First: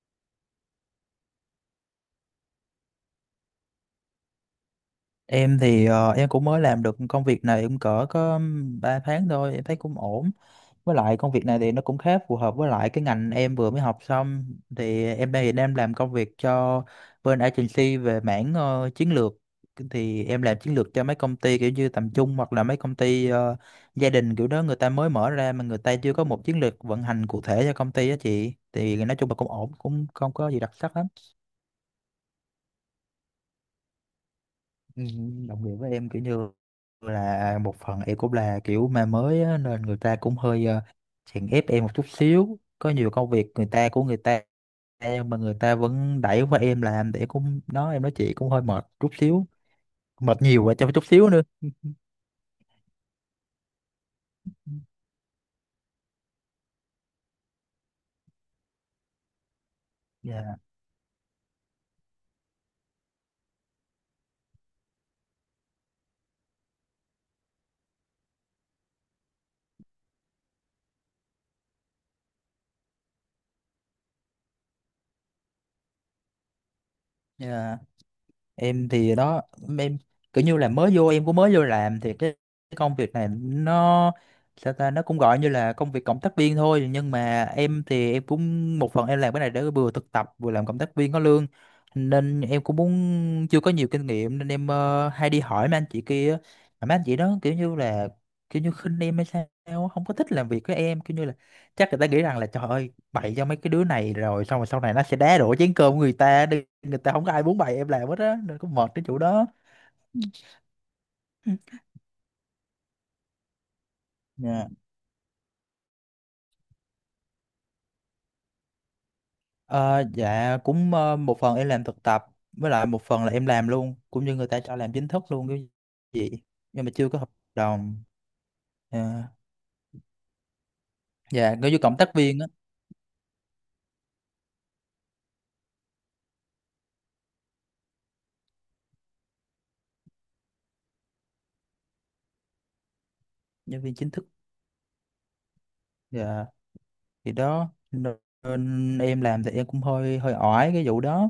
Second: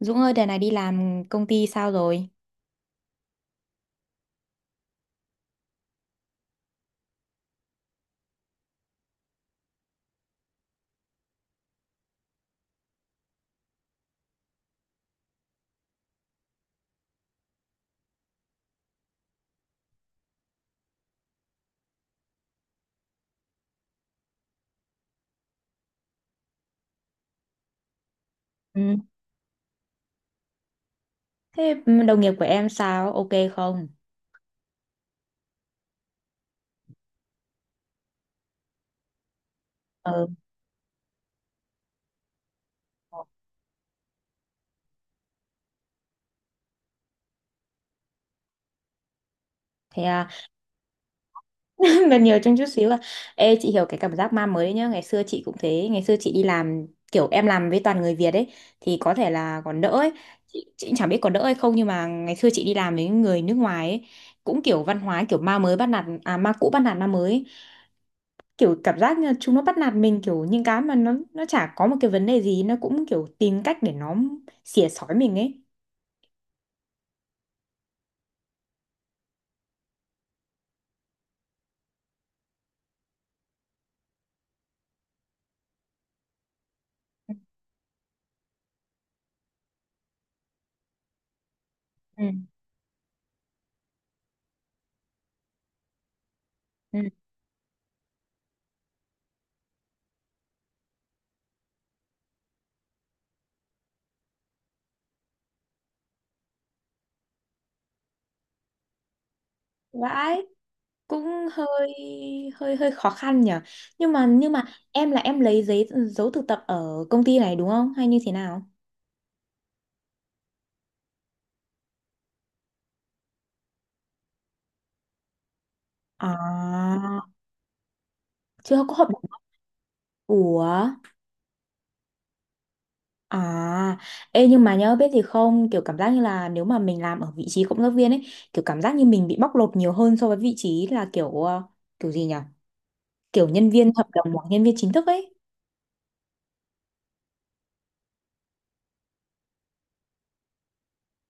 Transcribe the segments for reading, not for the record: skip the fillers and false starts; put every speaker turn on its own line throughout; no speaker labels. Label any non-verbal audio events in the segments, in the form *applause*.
Dũng ơi, đợt này đi làm công ty sao rồi?
Em thì em cũng mới làm được công việc này cũng cỡ có 3 tháng thôi, em thấy cũng ổn. Với lại công việc này thì nó cũng khá phù hợp với lại cái ngành em vừa mới học xong. Thì em đây thì em làm công việc cho bên agency về mảng chiến lược. Thì em làm chiến lược cho mấy công ty kiểu như tầm trung hoặc là mấy công ty gia đình kiểu đó người ta mới mở ra mà người ta chưa có một chiến lược vận hành cụ thể cho công ty á chị.
Ừ.
Thì nói chung là cũng ổn, cũng không có gì đặc sắc lắm.
Thế đồng nghiệp của em sao? Ok không?
Ừ, đồng nghĩa với em kiểu như là một phần em cũng là kiểu ma mới á, nên người ta
Ờ.
cũng hơi chèn ép em một chút xíu, có nhiều công việc người ta của người ta em mà người ta vẫn đẩy qua em làm, để cũng đó em nói chị cũng hơi mệt chút xíu,
Thế à,
mệt nhiều và cho chút xíu nữa.
*laughs* gần nhiều trong chút xíu à. Ê, chị hiểu cái cảm giác ma mới nhá. Ngày xưa chị cũng thế. Ngày xưa chị đi làm, kiểu em làm với toàn người Việt ấy, thì có thể là còn đỡ ấy.
Dạ.
Chị cũng chẳng biết có đỡ hay không, nhưng mà ngày xưa chị đi làm với người nước ngoài ấy, cũng kiểu văn hóa, kiểu ma mới bắt nạt, à ma cũ bắt nạt ma mới ấy. Kiểu cảm giác như là chúng nó bắt nạt mình, kiểu những cái mà nó chả có một cái vấn đề gì, nó cũng kiểu tìm cách để nó xỉa xói mình ấy.
Dạ, em thì đó, em kiểu như là mới vô, em cũng mới vô làm thì cái công việc này nó, sao ta, nó cũng gọi như là công việc cộng tác viên thôi, nhưng mà em thì em cũng một phần em làm cái này để vừa thực tập vừa làm cộng tác viên có lương,
Ừ.
nên em cũng muốn, chưa có nhiều kinh nghiệm nên em hay đi hỏi mấy anh chị kia á. Mà mấy
Ừ.
anh chị đó kiểu như là kiểu như khinh em hay sao á, không có thích làm việc với em, kiểu như là chắc người ta nghĩ rằng là trời ơi, bày cho mấy cái đứa này rồi xong rồi sau này nó sẽ đá đổ chén cơm của người ta đi, người ta không có ai muốn bày em làm hết á, nên cũng mệt cái chỗ đó.
Vãi, cũng hơi hơi hơi khó khăn nhở. Nhưng mà
Dạ.
em là em lấy giấy dấu thực tập ở công ty này đúng không, hay như thế nào?
Ờ, dạ cũng, một phần em làm thực tập, với lại một phần là em làm luôn, cũng như người ta cho làm chính thức luôn cái gì, nhưng mà
À,
chưa có hợp đồng.
chưa có hợp đồng.
Dạ,
Ủa,
dạ, có như cộng tác viên á.
à. Ê, nhưng mà nhớ biết gì không, kiểu cảm giác như là nếu mà mình làm ở vị trí cộng tác viên ấy, kiểu cảm giác như mình bị bóc lột nhiều hơn so với vị trí là kiểu kiểu gì nhỉ, kiểu nhân
Nhân
viên
viên
hợp
chính thức,
đồng hoặc nhân viên chính thức ấy.
dạ, thì đó nên em làm thì em cũng hơi hơi oải cái vụ đó,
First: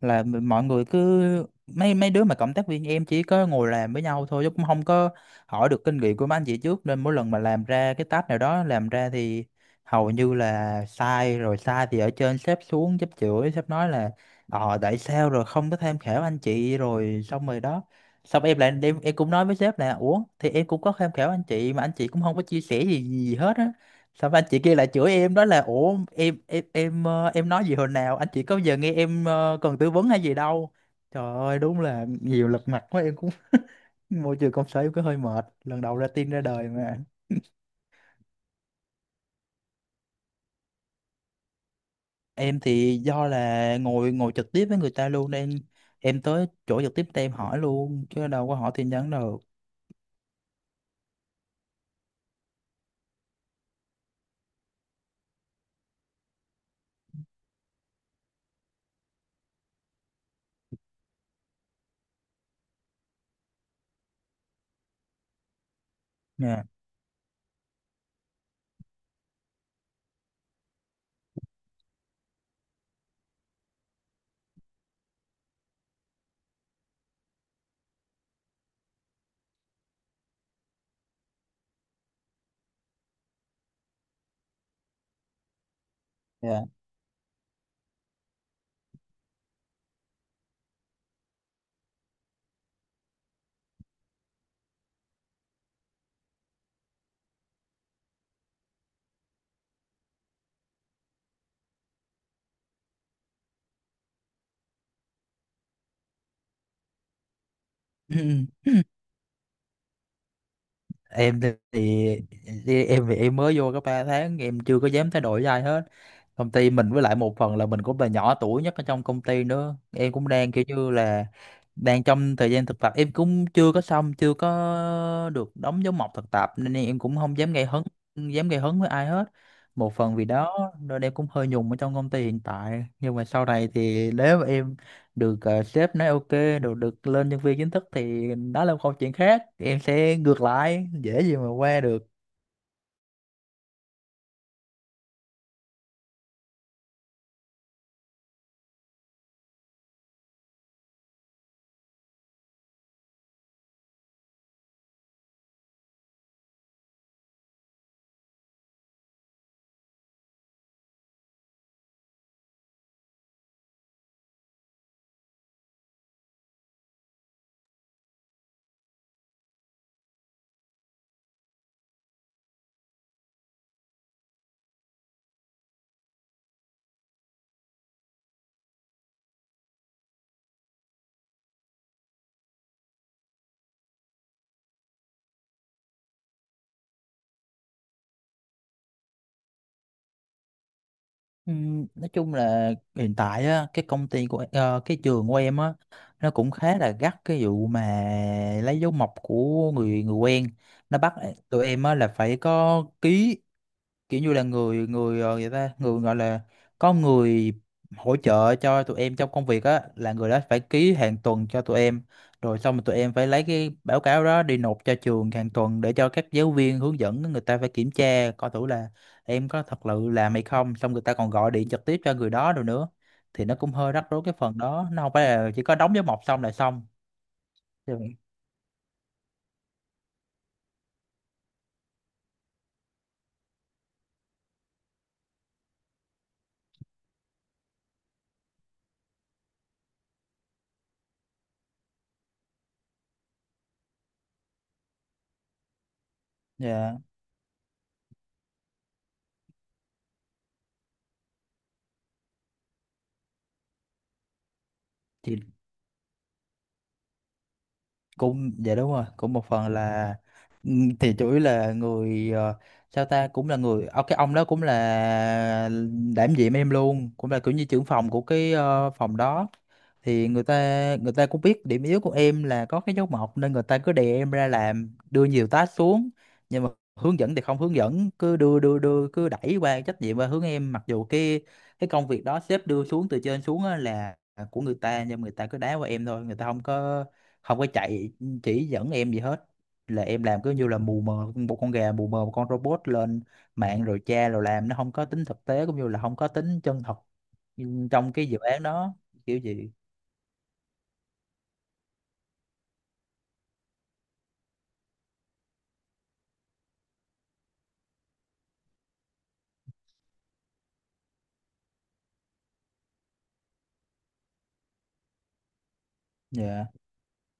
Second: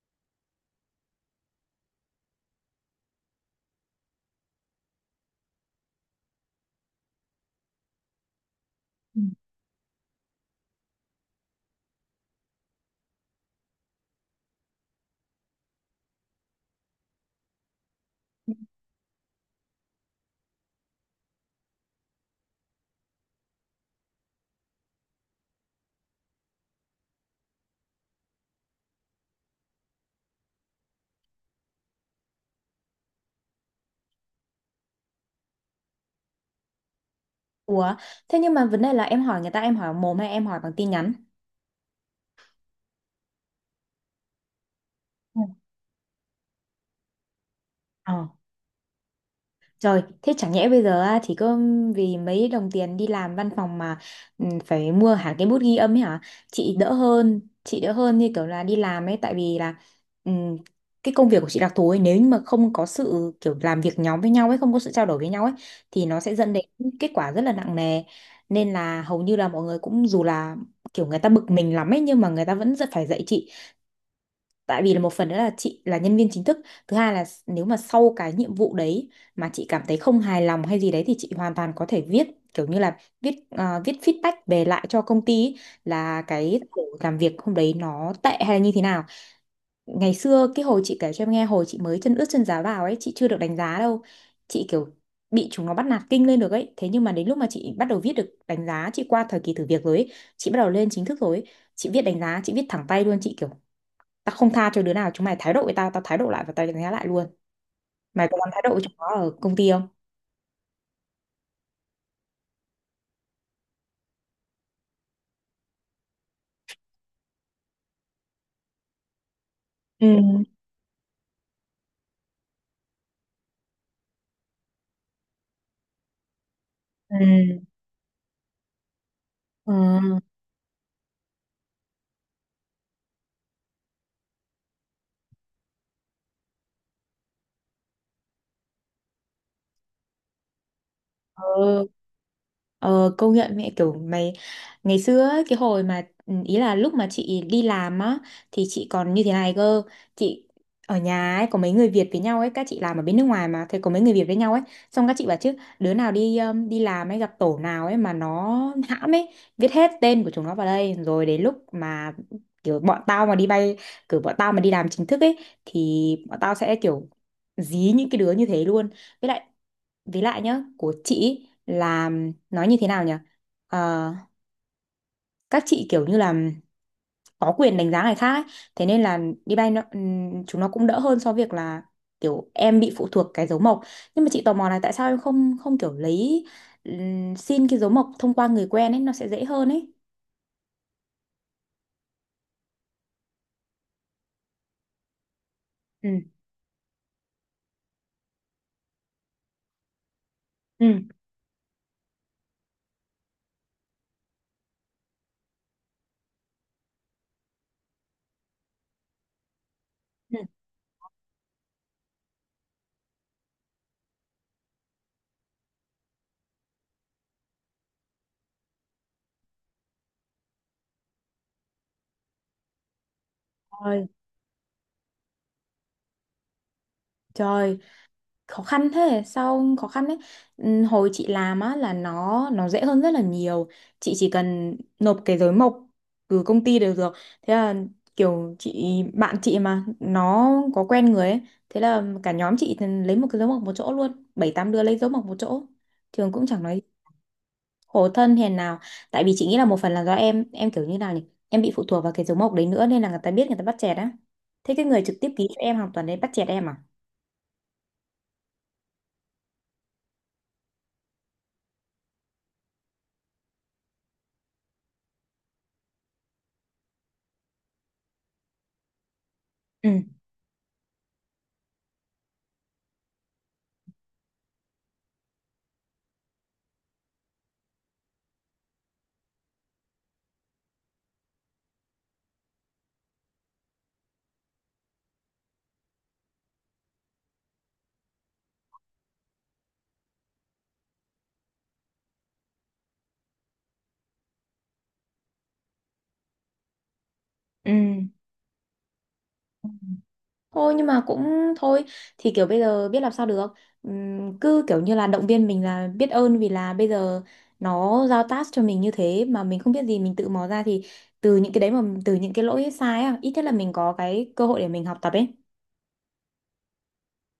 là mọi người cứ mấy mấy đứa mà cộng tác viên em chỉ có ngồi làm với nhau thôi chứ cũng không có hỏi được kinh nghiệm của mấy anh chị trước, nên mỗi lần mà làm ra cái task nào đó làm ra
Ừ.
thì hầu như là sai, rồi sai thì ở trên sếp xuống, sếp chửi, sếp nói là ờ tại sao rồi không có tham khảo anh chị, rồi xong rồi đó, xong em lại em cũng nói với sếp là ủa thì em cũng có tham khảo anh chị mà anh chị cũng không có chia sẻ gì gì hết á, sao anh chị kia lại chửi em, đó là ủa em em nói gì hồi nào, anh chị có giờ nghe em cần tư vấn hay gì đâu, trời ơi đúng là nhiều lật mặt quá, em cũng *laughs* môi trường công sở em cũng hơi mệt, lần đầu ra tin ra đời mà.
Ủa, thế nhưng mà vấn đề là em hỏi người ta, em hỏi mồm hay em hỏi bằng tin nhắn?
Em thì do là ngồi ngồi trực tiếp với người ta luôn
Ừ.
nên em tới chỗ trực tiếp thì em hỏi luôn
Ờ.
chứ đâu có hỏi tin nhắn đâu
Trời, thế chẳng nhẽ bây giờ á, chỉ có vì mấy đồng tiền đi làm văn phòng mà ừ, phải mua hẳn cái bút ghi âm ấy hả? Chị đỡ hơn như kiểu là đi làm ấy, tại vì là ừ, cái công việc của chị đặc thù ấy, nếu như mà không có sự kiểu làm việc nhóm với nhau ấy, không có sự trao đổi với nhau ấy thì nó sẽ dẫn đến
nha.
kết quả rất là nặng nề. Nên là hầu như là mọi người cũng dù là kiểu người ta bực mình lắm ấy, nhưng mà người ta vẫn rất phải dạy chị, tại vì là một phần nữa là chị là nhân viên chính thức, thứ hai là nếu mà sau cái nhiệm vụ đấy mà chị cảm thấy không hài lòng hay gì đấy thì chị hoàn toàn có thể viết, kiểu như là viết viết feedback về lại cho công ty ý, là cái
Dạ.
tổ làm việc hôm đấy nó tệ hay là như thế nào. Ngày xưa cái hồi chị kể cho em nghe, hồi chị mới chân ướt chân ráo vào ấy, chị chưa được đánh giá đâu, chị kiểu bị chúng nó bắt nạt kinh lên được ấy, thế nhưng mà đến lúc mà chị bắt đầu viết được đánh giá, chị qua thời kỳ thử việc rồi ấy, chị bắt đầu lên chính thức rồi ấy, chị viết đánh giá chị viết thẳng tay luôn, chị kiểu tao không tha cho đứa nào, chúng mày thái độ với tao tao thái độ lại và tao đánh giá lại luôn. Mày có dám thái
*clears throat*
độ với chúng nó ở công ty không?
Em thì em mới vô có 3 tháng, em chưa có dám thay đổi gì ai hết công ty mình, với lại một phần là mình cũng là nhỏ tuổi nhất ở trong công ty nữa,
Ừ.
em cũng đang kiểu như là đang trong thời gian thực tập, em cũng chưa có xong, chưa có được đóng dấu mộc thực tập, nên em cũng không dám
Ừ.
gây hấn, với ai hết. Một phần
Ừ.
vì đó nên em cũng hơi nhùng ở trong công ty hiện tại, nhưng mà sau này thì nếu mà em được sếp nói ok, được được lên nhân viên chính thức thì đó là một câu chuyện khác, em sẽ ngược lại dễ gì
Ừ.
mà qua được.
Ờ, công nhận mẹ kiểu mày. Ngày xưa ấy, cái hồi mà ừ, ý là lúc mà chị đi làm á thì chị còn như thế này cơ, chị ở nhà ấy có mấy người Việt với nhau ấy, các chị làm ở bên nước ngoài mà thì có mấy người Việt với nhau ấy, xong các chị bảo chứ đứa nào đi đi làm ấy gặp tổ nào ấy mà nó hãm ấy, viết hết tên của chúng nó vào đây, rồi đến lúc mà kiểu bọn tao mà đi bay, kiểu bọn tao mà đi làm chính thức ấy, thì bọn tao sẽ kiểu dí những cái đứa như thế luôn. Với lại với lại nhá, của chị ý là nói như thế nào nhỉ? Ờ, các chị kiểu như là có quyền đánh giá người khác ấy. Thế nên là đi bay nó, chúng nó cũng đỡ hơn so với việc là kiểu em bị phụ thuộc cái dấu mộc. Nhưng mà chị tò mò là tại sao em không không kiểu lấy xin cái dấu mộc thông qua người quen ấy, nó sẽ dễ hơn ấy.
Nói chung là hiện tại á, cái công ty của cái trường của em á
Ừ.
nó cũng khá là gắt cái vụ mà lấy dấu mộc của người người quen, nó
Ừ.
bắt tụi em á là phải có ký kiểu như là người người người ta người gọi là có người hỗ trợ cho tụi em trong công việc á, là người
Ừ.
đó phải ký hàng tuần cho tụi em, rồi xong rồi tụi em phải lấy cái báo cáo đó đi nộp cho trường hàng tuần để cho các giáo viên hướng dẫn người ta phải kiểm tra coi thử là em có thật sự làm hay không, xong người ta còn gọi điện trực tiếp cho người đó rồi nữa, thì nó cũng hơi rắc
Trời,
rối cái phần đó, nó không phải là chỉ có đóng dấu mộc xong là xong.
trời.
Dạ.
Khó khăn thế, sao khó khăn đấy. Hồi chị làm á là nó dễ hơn rất là nhiều, chị chỉ cần nộp cái giấy mộc từ công ty đều được, thế là kiểu chị, bạn chị mà nó có quen người ấy, thế là cả nhóm chị thì lấy một cái dấu mộc một chỗ luôn, bảy tám đứa lấy dấu mộc một chỗ, trường cũng chẳng nói.
Dạ.
Khổ thân, hèn nào. Tại vì chị nghĩ là một phần là do em kiểu như nào nhỉ, em bị phụ thuộc vào cái dấu mộc đấy nữa nên là người ta biết, người ta bắt chẹt á. Thế cái người trực tiếp
Thì
ký cho em hoàn toàn đấy bắt chẹt em à?
cũng, dạ đúng rồi, cũng một phần là, ừ, thì chủ yếu là người, sao ta, cũng là người, cái ông đó cũng là đảm nhiệm em luôn, cũng là kiểu như trưởng phòng của cái phòng đó,
Ừ.
thì người ta, người ta cũng biết điểm yếu của em là có cái dấu mộc, nên người ta cứ đè em ra làm, đưa nhiều task xuống, nhưng mà hướng dẫn thì không hướng dẫn, cứ đưa đưa đưa cứ đẩy qua trách nhiệm qua hướng em, mặc dù cái công việc đó sếp đưa xuống từ trên xuống á là của người ta, nhưng mà người ta cứ đá qua em thôi, người ta không có, không có chạy, chỉ dẫn em gì hết, là em làm cứ như là mù mờ một con gà, mù mờ một con robot lên mạng rồi tra rồi làm, nó không có tính thực tế cũng như là không có tính chân thật
Ừ.
trong cái dự án đó, kiểu gì
Thôi nhưng mà cũng thôi, thì kiểu bây giờ biết làm sao được. Cứ kiểu như là động viên mình là biết ơn, vì là bây giờ nó giao task cho mình như thế mà mình không biết gì, mình tự mò ra thì từ những cái đấy, mà từ những cái lỗi sai á, ít nhất là mình có cái cơ hội để mình học tập ấy,
dạ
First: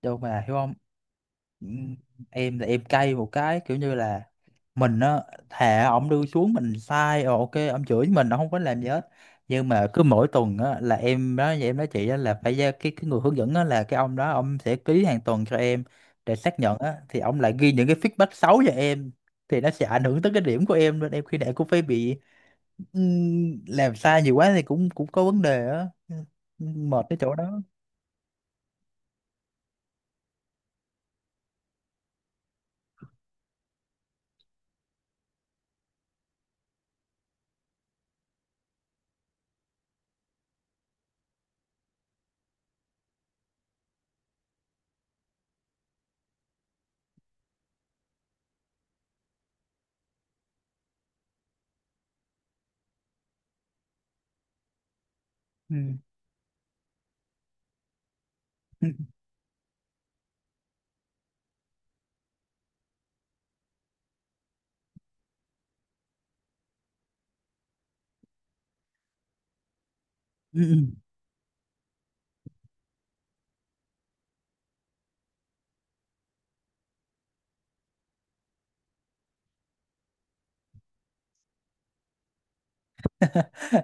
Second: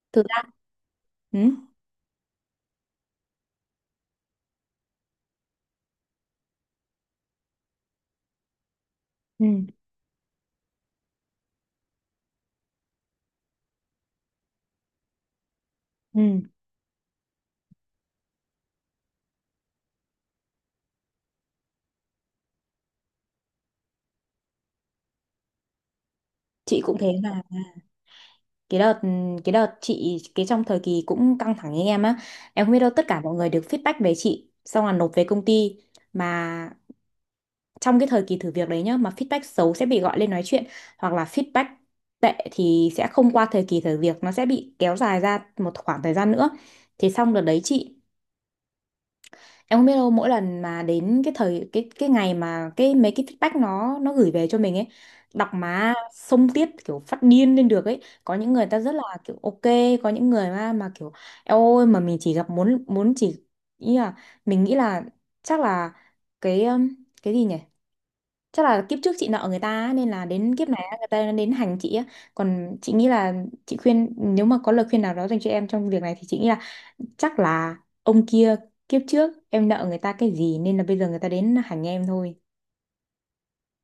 đâu
thực
mà
ra.
hiểu không.
Ừ.
Ừm, em là em cay một cái kiểu như là mình á, thà ổng đưa xuống mình sai rồi ok ổng chửi mình, ổng không có làm gì hết,
Ừ.
nhưng mà cứ mỗi tuần á là em đó em nói chị á là phải ra cái người hướng dẫn á, là cái ông đó ông sẽ ký hàng tuần cho em để
Ừ.
xác nhận á, thì ông lại ghi những cái feedback xấu cho em, thì nó sẽ ảnh hưởng tới cái điểm của em, nên em khi nào cũng phải bị làm sai nhiều quá thì cũng cũng có vấn đề á. Ừ,
Chị cũng
mệt
thế
cái chỗ
mà.
đó.
Cái đợt cái đợt chị, cái trong thời kỳ cũng căng thẳng như em á, em không biết đâu, tất cả mọi người được feedback về chị xong là nộp về công ty mà, trong cái thời kỳ thử việc đấy nhá, mà feedback xấu sẽ bị gọi lên nói chuyện, hoặc là feedback tệ thì sẽ không qua thời kỳ thử việc, nó sẽ bị kéo dài ra một khoảng thời gian nữa. Thì xong đợt đấy chị, em không biết đâu, mỗi lần mà đến cái thời, cái ngày mà cái mấy cái feedback nó gửi về cho mình ấy, đọc má xông tiết, kiểu phát điên lên được ấy. Có những người ta rất là kiểu ok, có những người mà kiểu "Eo ôi mà mình chỉ gặp", muốn muốn chỉ, ý là mình nghĩ là chắc là cái um, cái gì nhỉ, chắc là kiếp trước chị nợ người ta á, nên là đến
Ừ.
kiếp này
*laughs*
á, người ta đến hành chị á. Còn chị nghĩ là, chị khuyên nếu mà có lời khuyên nào đó dành cho em trong việc này thì chị nghĩ là chắc là ông kia, kiếp trước em nợ người ta cái gì nên là bây giờ người ta đến hành em thôi.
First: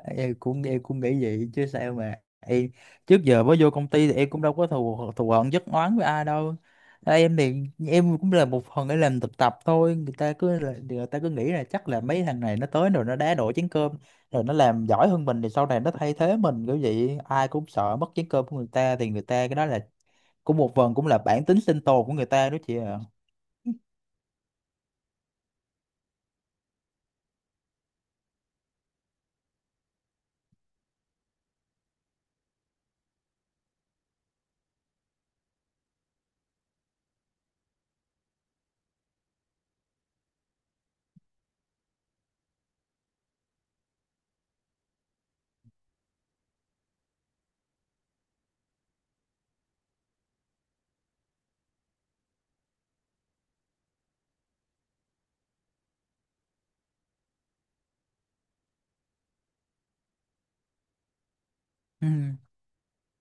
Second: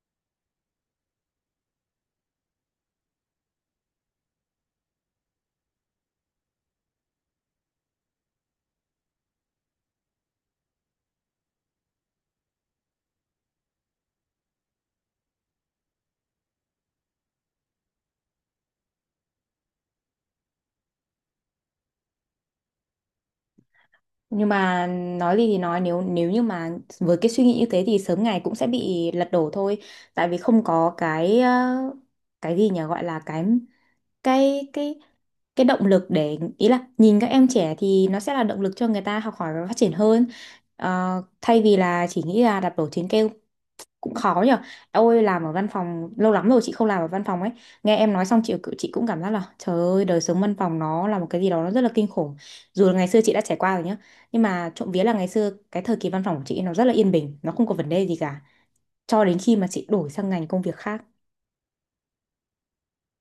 Em cũng, em cũng nghĩ vậy chứ sao mà em trước giờ mới vô công ty thì em cũng đâu có thù thù hận giấc oán với ai đâu. Ờ, em thì em cũng là một phần để làm thực tập thôi, người ta người ta cứ nghĩ là chắc là mấy thằng này nó tới rồi nó đá đổ chén cơm rồi nó làm giỏi hơn mình thì sau này nó thay thế mình kiểu vậy, ai cũng sợ mất chén cơm của người ta, thì người ta cái đó là cũng một phần cũng là bản tính sinh tồn của người ta đó chị ạ.
Nhưng mà nói gì thì nói, nếu nếu như mà với cái suy nghĩ như thế thì sớm ngày cũng sẽ bị lật đổ thôi, tại vì không có cái cái gì nhỉ, gọi là cái cái cái động lực để, ý là nhìn các em trẻ thì nó sẽ là động lực cho người ta học hỏi và phát triển hơn. Ờ, thay vì là chỉ nghĩ là đạp đổ chính kêu. Cũng khó nhở. Ôi làm ở văn phòng lâu lắm rồi chị không làm ở văn phòng ấy, nghe em nói xong chị cũng cảm giác là trời ơi đời sống văn phòng nó là một cái gì đó nó rất là kinh khủng, dù là ngày xưa chị đã trải qua rồi nhá, nhưng mà trộm vía là ngày xưa cái thời kỳ văn phòng của chị nó rất là yên bình, nó không có vấn đề gì cả, cho đến khi mà chị đổi sang ngành công việc khác.
Ừ.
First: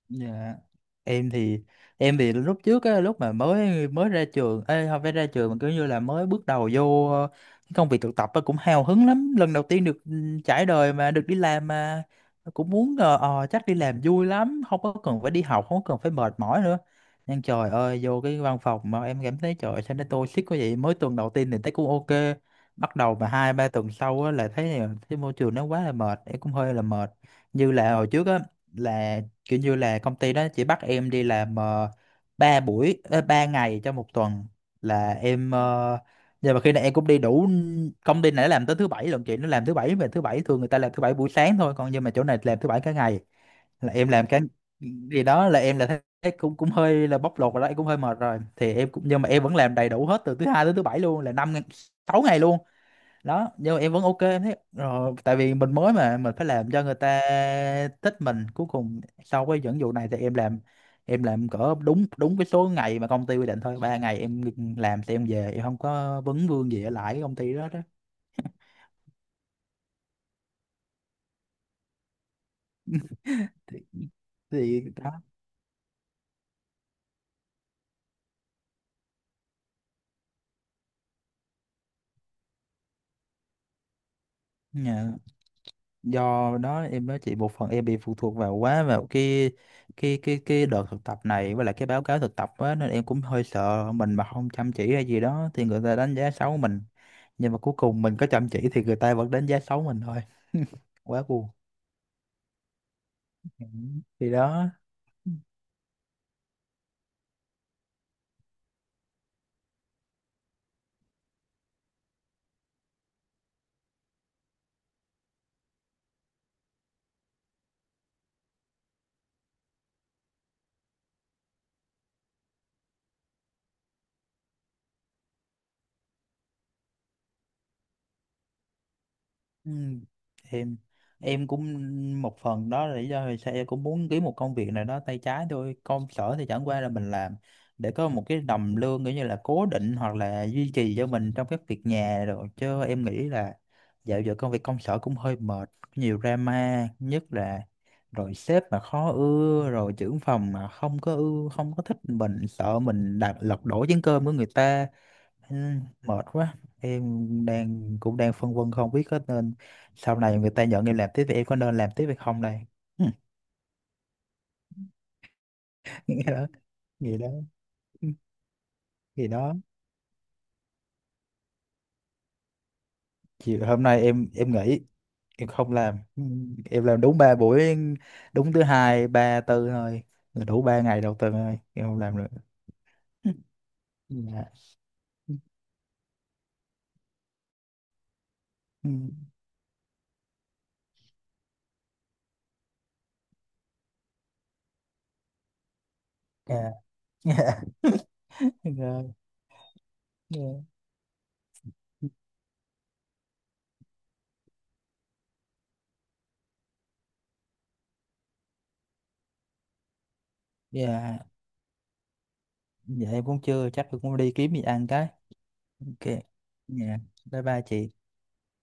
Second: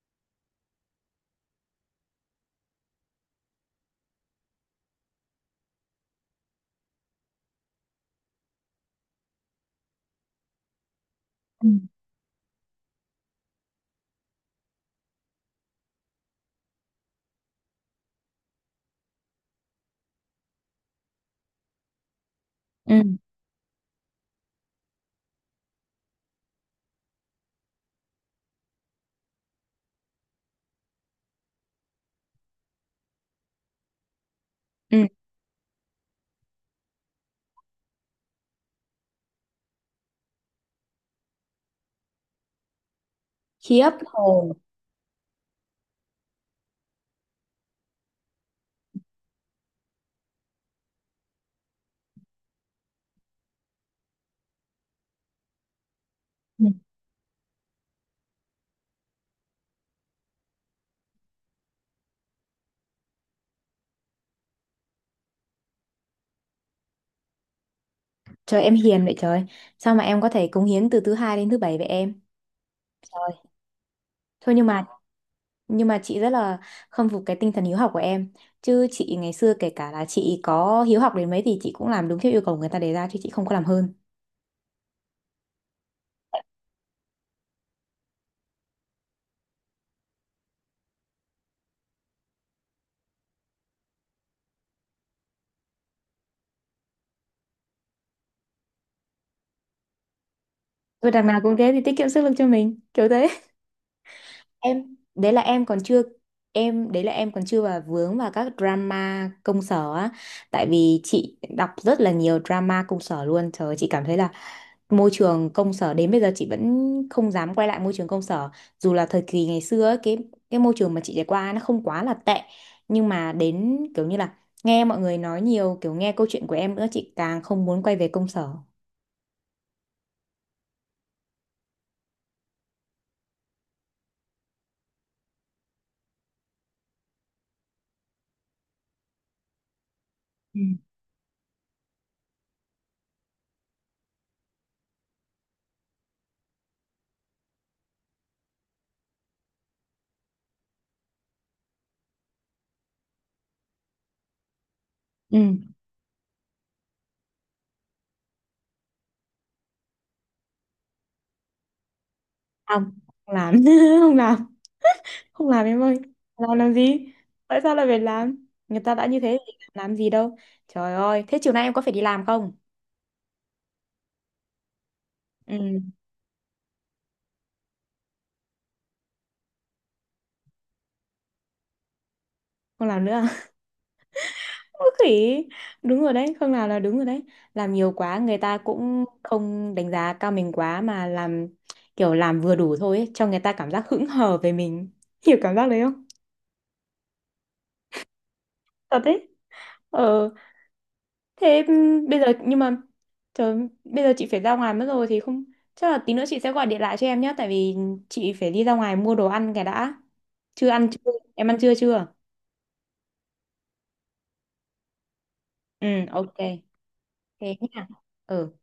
Dạ. Em thì, em thì lúc trước á, lúc mà mới mới ra trường, ê, không phải ra trường mà kiểu như là mới bước đầu vô cái công việc thực tập á, cũng hào hứng lắm. Lần đầu tiên được ừ, trải đời mà được đi làm
Ừ.
mà cũng muốn chắc đi làm vui lắm, không có cần phải đi học, không có cần phải mệt mỏi nữa. Nhưng trời ơi vô cái văn phòng mà em cảm thấy trời sao nó toxic quá vậy. Mới tuần đầu tiên thì thấy cũng ok,
Ừ.
bắt đầu mà hai ba tuần sau á, là thấy thấy môi trường nó quá là mệt, em cũng hơi là mệt. Như là hồi trước á là kiểu như là công ty đó chỉ bắt em đi làm 3 buổi 3 ngày trong một tuần
Ừ.
là em nhưng mà khi này em cũng đi đủ. Công ty này nó làm tới thứ bảy lận chị, nó làm thứ bảy, về thứ bảy thường người ta làm thứ bảy buổi sáng thôi, còn nhưng mà chỗ này làm thứ bảy cả ngày,
Khiếp
là em làm cái
hồn.
gì đó, là em là thấy thấy cũng cũng hơi là bóc lột rồi đó, em cũng hơi mệt rồi, thì em cũng, nhưng mà em vẫn làm đầy đủ hết từ thứ hai tới thứ bảy luôn, là 5 ngày- 6 ngày luôn đó, nhưng mà em vẫn ok em thấy, rồi tại vì mình mới mà mình phải làm cho người ta thích mình, cuối cùng sau cái dẫn dụ này thì em làm, em làm cỡ đúng đúng cái số ngày mà công ty quy định thôi, 3 ngày em ngừng làm thì em về, em không có vấn vương gì ở lại cái công ty đó đó.
Trời em hiền vậy trời. Sao mà em có thể cống hiến từ thứ hai đến thứ bảy vậy em? Trời.
thì,
Thôi nhưng mà,
thì đó.
nhưng mà chị rất là khâm phục cái tinh thần hiếu học của em. Chứ chị ngày xưa kể cả là chị có hiếu học đến mấy thì chị cũng làm đúng theo yêu cầu người ta đề ra, chứ chị không có làm hơn.
Dạ. Do đó em nói chị một phần em bị phụ thuộc vào quá vào cái đợt thực tập này với lại cái báo cáo thực tập á, nên em cũng hơi sợ mình mà không chăm chỉ hay gì đó thì người ta đánh giá xấu mình, nhưng mà cuối cùng mình có chăm chỉ thì người ta vẫn đánh giá xấu mình thôi. *laughs*
Và
Quá
đằng nào
buồn.
cũng thế thì tiết kiệm sức lực cho mình, kiểu thế.
Ừ. Thì đó.
Em đấy là em còn chưa em đấy là em còn chưa vào vướng vào các drama công sở á, tại vì chị đọc rất là nhiều drama công sở luôn, trời ơi, chị cảm thấy là môi trường công sở đến bây giờ chị vẫn không dám quay lại môi trường công sở, dù là thời kỳ ngày xưa ấy, cái môi trường mà chị trải qua nó không quá là tệ, nhưng mà đến kiểu như là nghe mọi người nói nhiều, kiểu nghe câu chuyện của em nữa, chị càng không muốn quay về công sở.
Ừ. em em cũng, một phần đó là lý do vì sao em cũng muốn kiếm một công việc nào đó tay trái thôi, công sở thì chẳng qua là mình làm để có một cái đồng lương kiểu như là cố định hoặc là
Ừ.
duy trì cho mình trong các việc nhà rồi, chứ em nghĩ là dạo giờ công việc công sở cũng hơi mệt, nhiều drama, nhất là rồi sếp mà khó ưa, rồi trưởng phòng mà không có ưa, không có thích mình, sợ mình đặt lật đổ chén cơm của người ta. Ừ,
Ừ.
mệt quá, em đang cũng đang phân vân không biết có nên, sau này người ta nhận em làm tiếp thì em có nên làm tiếp hay không đây.
Không,
*laughs*
không làm *laughs* không làm, không làm em ơi.
Nghĩ đó.
Làm gì,
Nghĩ đó.
tại sao lại phải làm, người ta đã như
Nghĩ
thế thì
đó.
làm gì đâu. Trời ơi thế chiều nay em có phải đi làm không?
Chiều hôm nay em nghỉ, em không
Ừ,
làm. Ừ, em làm đúng 3 buổi, đúng thứ hai ba tư thôi, là đủ 3 ngày đầu tuần thôi, em không làm nữa.
không làm nữa.
*laughs* Dạ.
Khỉ, đúng rồi đấy Khương, nào là đúng rồi đấy, làm nhiều quá người ta
Ừ,
cũng không đánh giá cao mình quá mà làm, kiểu làm vừa đủ thôi ấy, cho người ta cảm giác hững hờ về mình. *laughs* Hiểu cảm giác đấy không?
dạ. *laughs*
Thật
Rồi.
đấy. Ờ.
Dạ.
Thế bây giờ nhưng mà, trời, bây giờ chị phải ra ngoài mất rồi thì không, chắc là tí nữa chị sẽ gọi điện lại cho em nhé, tại vì chị phải đi ra ngoài mua đồ ăn cái đã. Chưa ăn chưa,
Dạ.
em ăn trưa chưa?
Dạ em cũng chưa, chắc em cũng đi kiếm gì ăn cái.
Ừ
Ok.
ok,
Dạ. Bye
thế
bye
nhá.
chị.
Ừ.